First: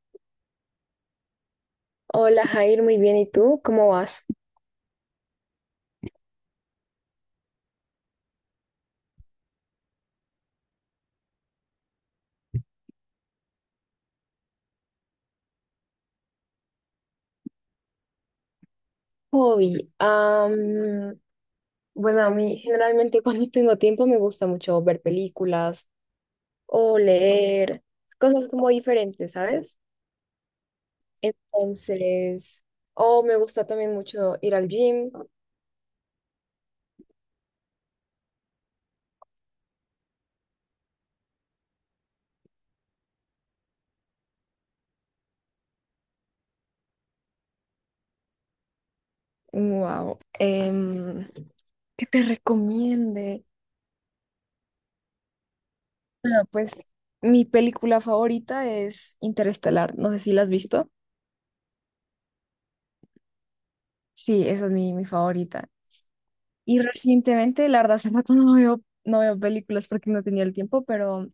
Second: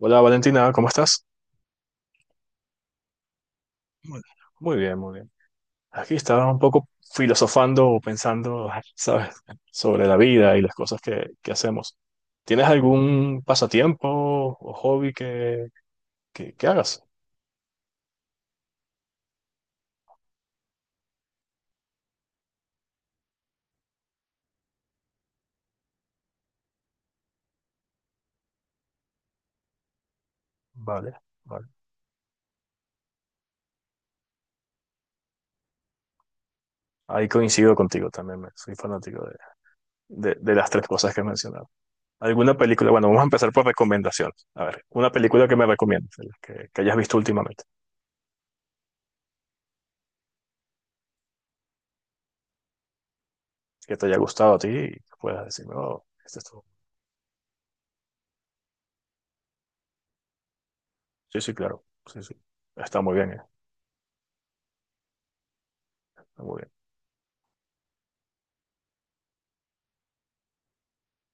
Hola Valentina, ¿cómo estás? Hola Jair, muy bien. ¿Y tú? ¿Cómo Muy vas? muy bien, muy bien. Aquí estaba un poco filosofando o pensando, ¿sabes?, sobre la vida y las cosas que hacemos. ¿Tienes algún pasatiempo o hobby que hagas? Hobby. Bueno, a mí generalmente cuando tengo tiempo me gusta mucho ver películas o leer cosas como diferentes, ¿sabes? Vale, vale. Entonces, o me gusta también mucho ir al gym. Ahí coincido contigo también, soy fanático de las tres cosas que he mencionado. ¿Alguna película? Bueno, vamos a empezar por recomendaciones. A ver, una película que me recomiendes, de las que hayas visto últimamente, Wow. em, ¿Qué te recomiende? que te haya gustado a ti y que puedas decirme, oh, Bueno, esto. pues mi película favorita es Interestelar. No sé si la has visto. Sí, sí, claro. Sí, sí. Está muy bien, eh. Sí, esa es mi favorita. Está muy bien. Y recientemente, la verdad, hace rato no veo películas porque no tenía el tiempo, pero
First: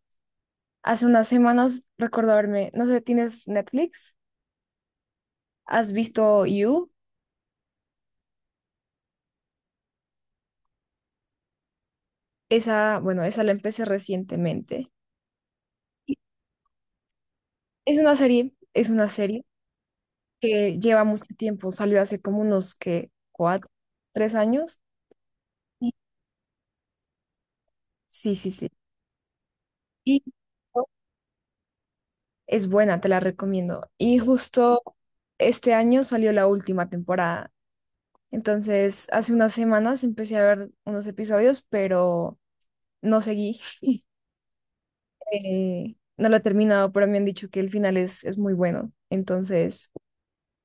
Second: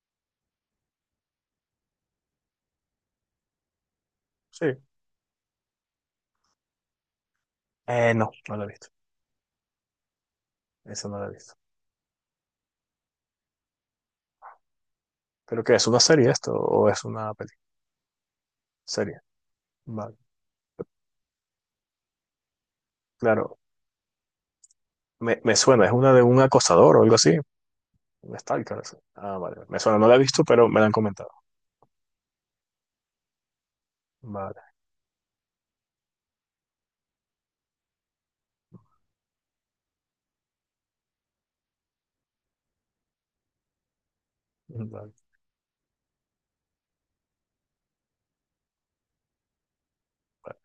hace unas semanas recuerdo haberme, no sé, ¿tienes Netflix? Sí. ¿Has visto You? No, no la he visto. Esa no la he visto. Esa, bueno, esa la empecé recientemente. ¿Pero qué? ¿Es una Y serie esto o es una película? Es una serie, es una Serie. serie Vale. que lleva mucho tiempo, salió hace como unos, ¿que Claro. cuatro? ¿Tres años? Me suena. Es Y- una de un acosador o algo así. Sí, Un sí, sí. stalker. Así. Ah, vale. Vale. Me suena. No la he Y visto, pero me la han comentado. es buena, te la recomiendo. Y Vale. justo este año salió la última temporada. Entonces, hace unas semanas empecé a ver unos episodios, pero no seguí. Vale. No lo he terminado, pero me han dicho que el final es muy bueno. Entonces, Vale.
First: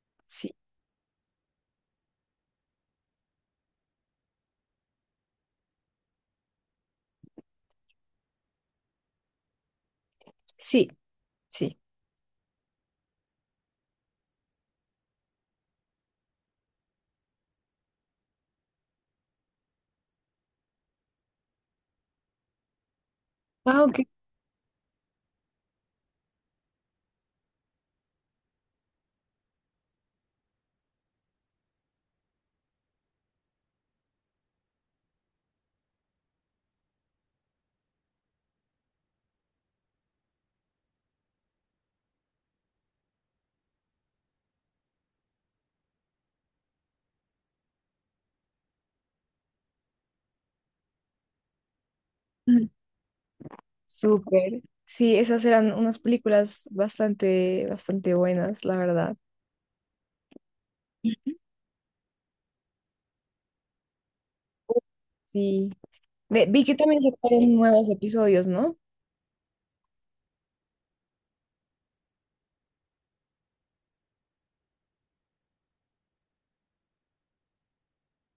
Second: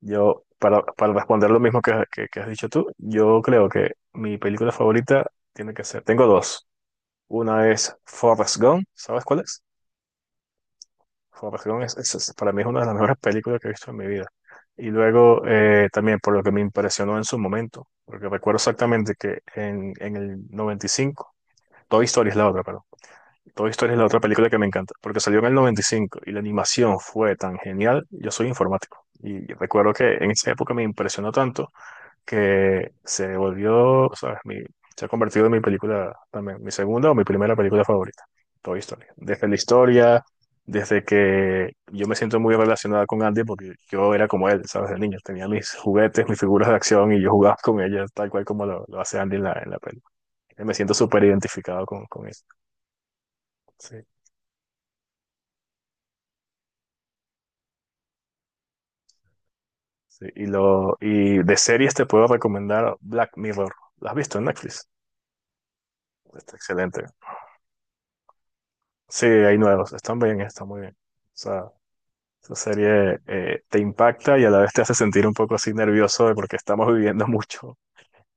Yo, sí, para responder lo mismo que, que has dicho tú, yo creo que mi película favorita tiene que ser. Tengo dos. Una es Forrest Gump. ¿Sabes cuál es? sí, Forrest sí. Gump para mí es una de las mejores películas que he visto en mi vida. Y luego también por lo que me impresionó en su momento, porque recuerdo exactamente que en el 95 Toy Story es la otra, perdón. Toy Ah, Story es ok. la otra película que me encanta, porque salió en el 95 y la animación fue tan genial. Yo soy informático y recuerdo que en esa época me impresionó tanto que se volvió, o sea, se ha convertido en mi película también, mi segunda o mi primera película favorita, Toy Story. Desde la historia, desde que yo me siento muy relacionada con Andy porque yo era como él, ¿sabes? De niño, tenía mis juguetes, mis figuras de acción y yo jugaba con ellas tal cual como lo hace Andy en la peli. Me siento súper identificado con eso. Ujú. Sí, Súper. Sí, esas eran unas películas bastante, bastante buenas, la verdad. sí. Y, Ujú. De series te puedo recomendar Black Mirror. ¿Lo has visto en Netflix? Sí. Está Vi que también excelente. sacaron nuevos episodios, ¿no? Sí, hay nuevos. Están bien, están muy bien. O sea, esa serie te impacta y a la vez te hace sentir un poco así nervioso de porque estamos viviendo mucho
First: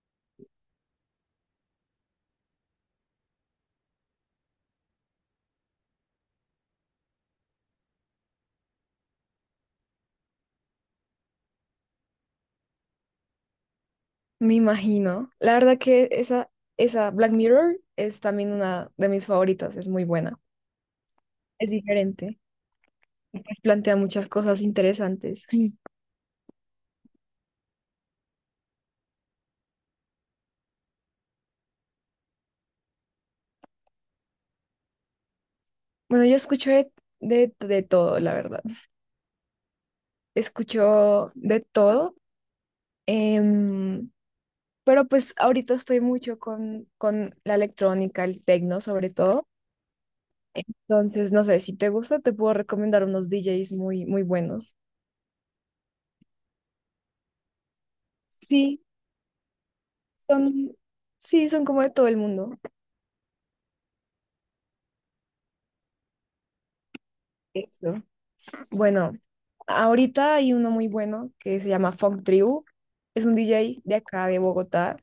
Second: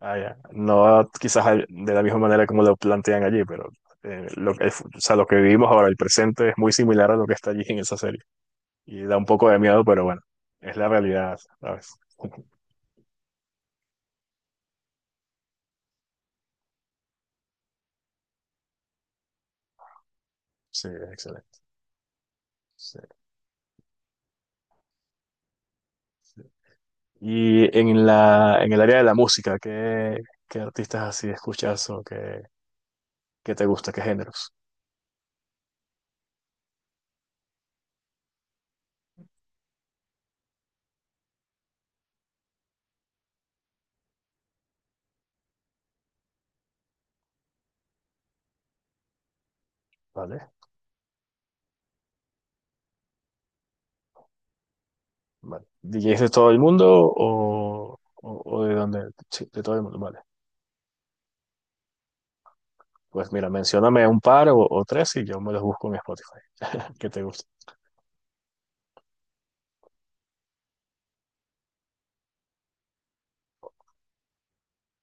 allá. No quizás de la misma manera como lo plantean allí, pero o sea, lo que vivimos ahora, el presente, es muy similar a lo que está allí en esa serie. Y da un poco de miedo, pero bueno, es la realidad, ¿sabes? Me imagino. La verdad que esa Black Mirror es también una de mis favoritas, es muy buena. Sí, es excelente. Es diferente. Sí, Pues plantea muchas cosas interesantes. sí. Y en la, en el área de la música, ¿qué, qué artistas así escuchas o qué, qué te gusta, qué géneros? Bueno, yo escucho de todo, la verdad. Escucho de todo, em, pero pues ahorita estoy mucho con la electrónica, el techno sobre todo. ¿Vale? Entonces, no sé, si te gusta, te puedo recomendar unos DJs muy, muy buenos. Vale. ¿DJs de todo el mundo o, o de Sí, dónde? Sí, de todo el mundo, vale. son, sí, son como de todo el mundo. Pues mira, mencióname un par o tres y yo me los busco en Spotify. Que te guste. Eso. Bueno, ahorita hay uno muy bueno que se llama Funk Tribu. Es un DJ de acá, de Bogotá.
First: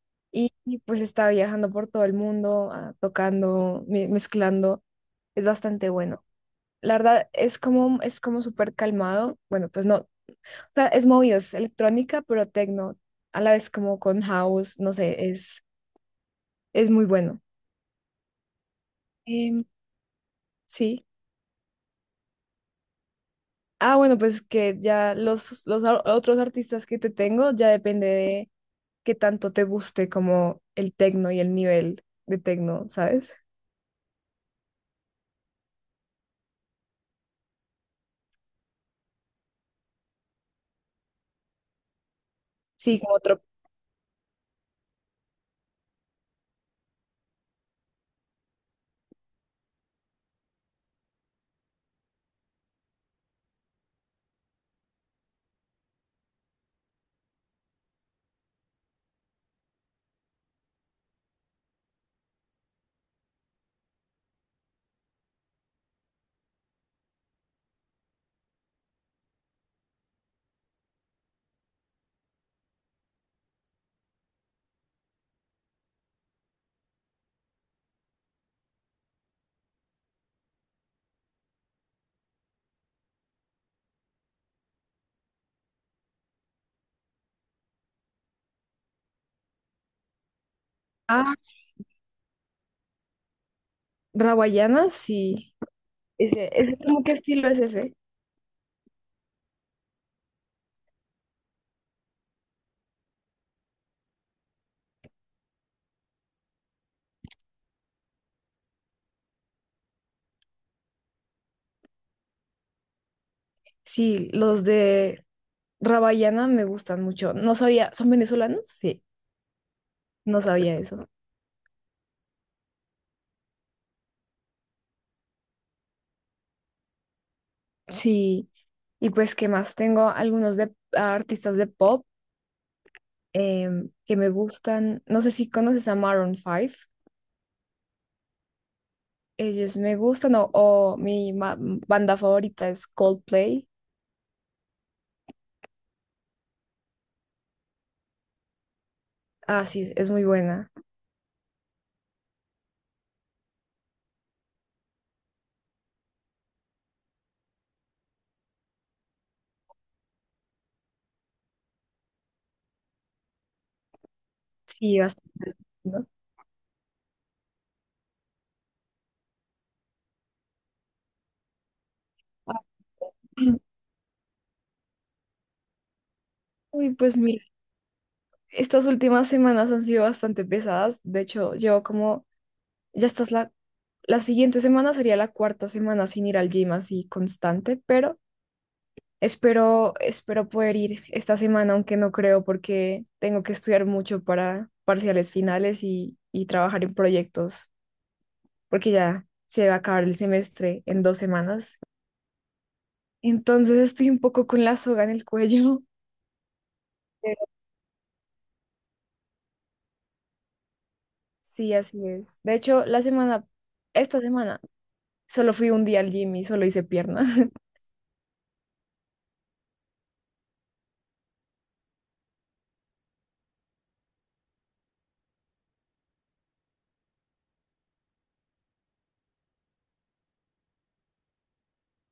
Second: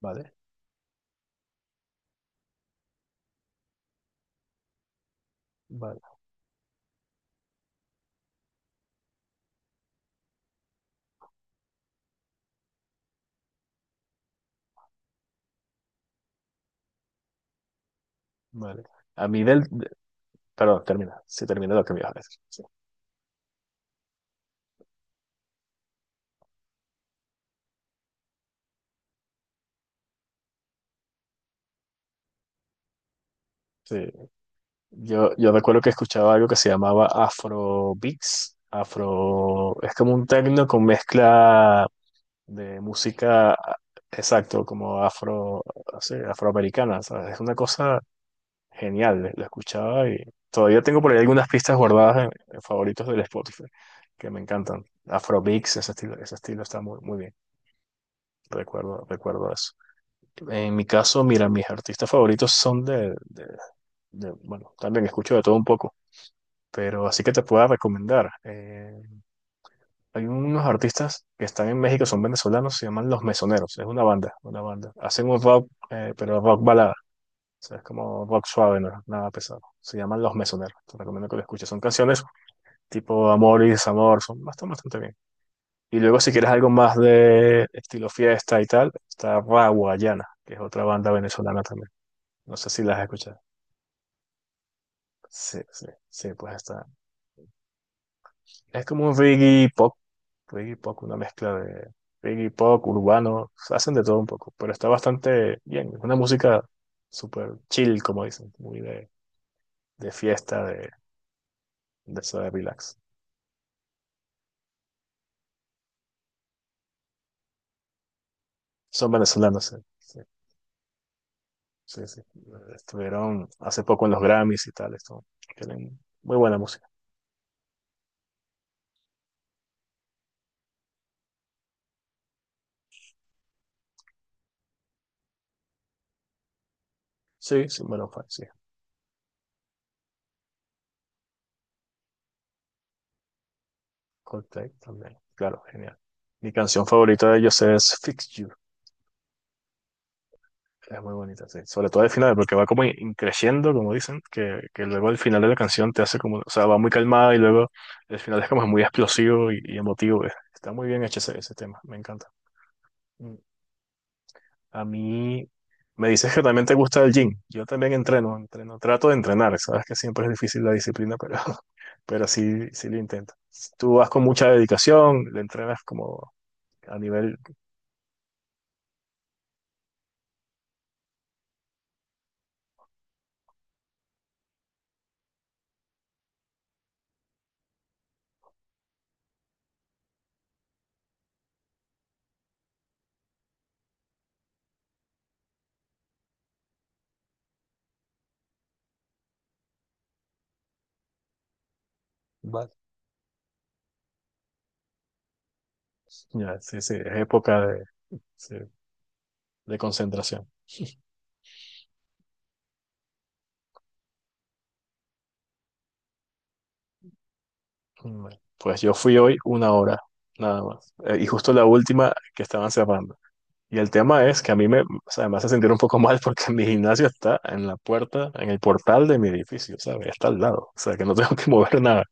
Vale, Y, pues estaba viajando por todo el mundo, tocando, mezclando. Es bastante vale, bueno. La verdad es como súper calmado. Bueno, pues no, o sea, es movido, es electrónica, pero techno. A la vez como con house, no sé, es muy bueno. vale. A mí Em, perdón, sí. termina. Sí, termina lo que me ibas a decir. Sí. Ah, bueno, pues que ya los otros artistas que te tengo ya depende de qué tanto te guste como el techno y el nivel de techno, ¿sabes? Sí. Yo recuerdo que escuchaba algo que se llamaba Afro Beats. Afro... Es como un techno con mezcla de Sí, como otro. música... Exacto, como afro, sí, afroamericana, ¿sabes? Es una cosa genial, la escuchaba y todavía tengo por ahí algunas pistas guardadas en favoritos del Spotify que me encantan. Afrobeats, ese estilo está muy, muy bien. Recuerdo, recuerdo eso. En mi caso, mira, mis artistas favoritos son bueno, también escucho de todo un poco, pero así que te puedo recomendar. Hay unos artistas que están en México, son venezolanos, se llaman Los Mesoneros. Es una banda. Hacen un rock, pero rock balada. O sea, es como rock suave, no es nada pesado. Se llaman Los Mesoneros. Te recomiendo que lo escuches. Son canciones tipo amor y desamor. Son bastante, bastante bien. Y luego, si quieres algo más de estilo fiesta y tal, está Raguayana, que es otra banda Ah, venezolana también. No sé si las has escuchado. Rawayana, sí. Sí, sí, sí, Ese, pues ese, está. ¿cómo qué estilo es ese? Es como un reggae pop, una mezcla de reggae pop, urbano. Hacen de todo un poco, pero está bastante bien. Es una música súper chill, como dicen, muy de fiesta, de eso de relax. Sí, los de Rabayana me gustan mucho. No sabía, ¿son venezolanos? Sí, Son venezolanos, sí, no sabía eso. sí, sí. Estuvieron hace poco en los Grammys y tal, esto. Tienen muy buena música. Sí, y pues, ¿qué más? Tengo algunos de artistas de pop que me gustan. No sé si conoces a Maroon 5. Sí, sí, bueno, sí. Ellos me gustan, o mi banda favorita es Coldplay. Coldplay también. Claro, genial. Mi canción favorita de ellos es Fix You. Ah, sí, es muy buena. Es muy bonita, sí. Sobre todo al final, porque va como in creciendo, como dicen, que luego al final de la canción te hace como, o sea, va muy calmada y luego el final es como muy explosivo y emotivo. Eh. Está muy bien hecho ese, ese tema, me encanta. Mm. A Sí, bastante, mí ¿no? me dices que también te gusta el gym. Yo también entreno, trato de entrenar. Sabes que siempre es difícil la disciplina, pero, pero Ah, sí, sí lo intento. Tú vas con mucha dedicación, le entrenas como Uy, a pues nivel... mira, estas últimas semanas han sido bastante pesadas. De hecho, llevo como ya estás la siguiente semana, sería la cuarta semana sin ir al gym así constante, pero espero poder ir esta semana, aunque no creo, porque tengo que estudiar mucho para parciales finales y trabajar en proyectos, porque ya se va a acabar el semestre en 2 semanas. Vale. Entonces estoy un poco con la soga en el cuello. Ya, sí, sí, es Pero época sí, de concentración. sí, así es. De hecho, la semana, esta semana, solo fui un día al gym y solo hice pierna. Bueno, pues yo fui hoy una hora, nada más. Y justo la última que estaban cerrando. Y el tema es que a mí me, o sea, me hace sentir un poco mal porque mi gimnasio está en la puerta, en el portal de mi edificio, ¿sabes? Está al lado, o sea, que no tengo que mover nada.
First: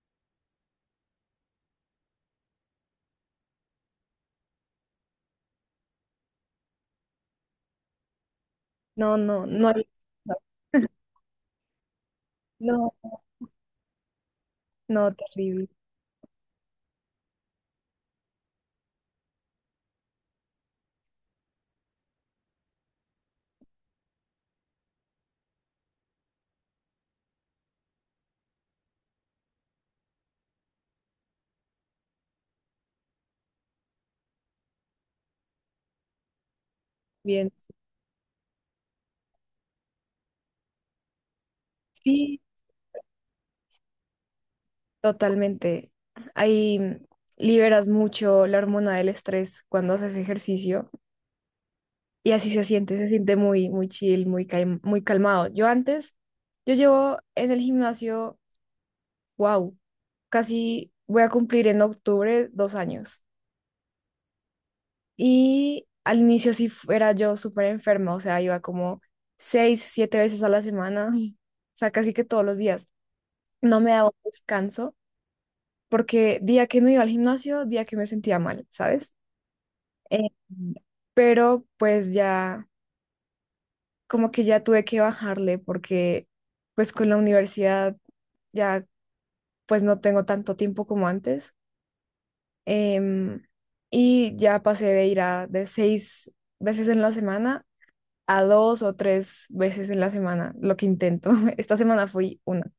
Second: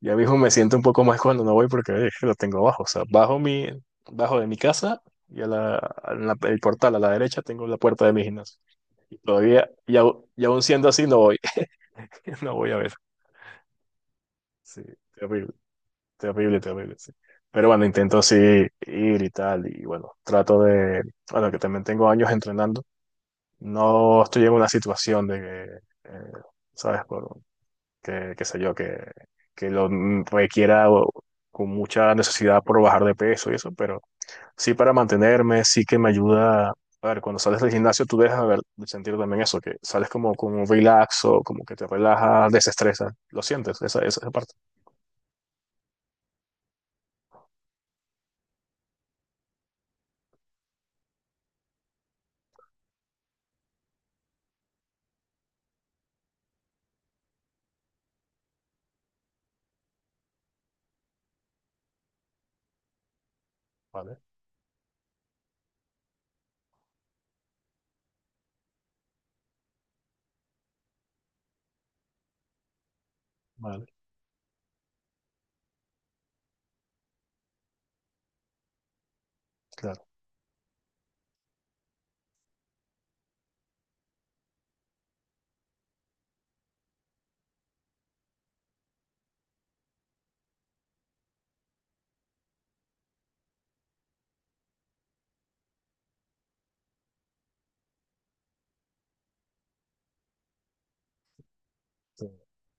Ya mismo me siento un poco mal cuando no voy porque lo tengo abajo, o sea, bajo mi, bajo de mi casa y a el portal a la derecha tengo la puerta de mi gimnasio. No, Y no, todavía, no. Aún siendo así, no voy, no voy a ver. No. Sí, No, terrible, terrible. terrible, terrible, sí. Pero bueno, intento así ir y tal, y bueno, bueno, que también tengo años entrenando. No estoy en una situación de que, ¿sabes? Por, que, qué sé yo, que lo requiera con mucha necesidad por bajar de peso y eso, pero sí para mantenerme, sí que me ayuda. A ver, cuando Bien. sales del gimnasio, tú dejas de ver, de sentir también eso, que sales como con un relax o como que te Sí, relajas, desestresa. Lo sientes, esa, esa parte. totalmente. Ahí liberas mucho la hormona del estrés cuando haces ejercicio y así se siente muy, muy chill, muy calmado. Yo llevo en el gimnasio, wow, casi voy a cumplir en octubre 2 años. Vale, Y al inicio sí era yo súper enferma, o sea, iba como 6, 7 veces a la semana, o sea, casi que todos los días. No vale, me daba un descanso porque día que no iba al gimnasio, día que me sentía mal, ¿sabes? claro. Eh, pero pues ya, como que ya tuve que bajarle, porque pues con la universidad ya pues no tengo tanto tiempo como antes. Em, y ya pasé de ir a de 6 veces en la semana a 2 o 3 veces en la semana, lo que intento. Esta semana Sí. fui una.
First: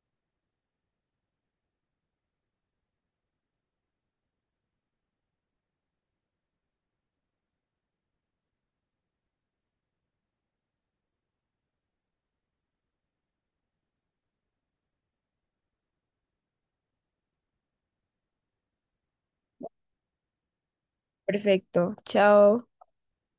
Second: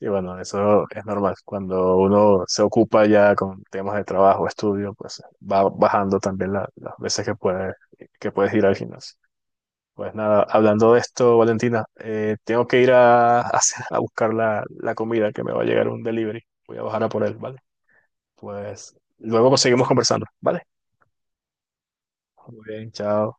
Y bueno, eso es normal. Cuando uno se ocupa ya con temas de trabajo, estudio, pues va bajando también las veces que puedes ir al gimnasio. Pues nada, hablando de esto, Valentina, tengo que ir a, a buscar la, la comida que me va a llegar un delivery. Voy a bajar a por él, ¿vale? Pues luego seguimos conversando, ¿vale? Perfecto, Muy chao. bien, chao.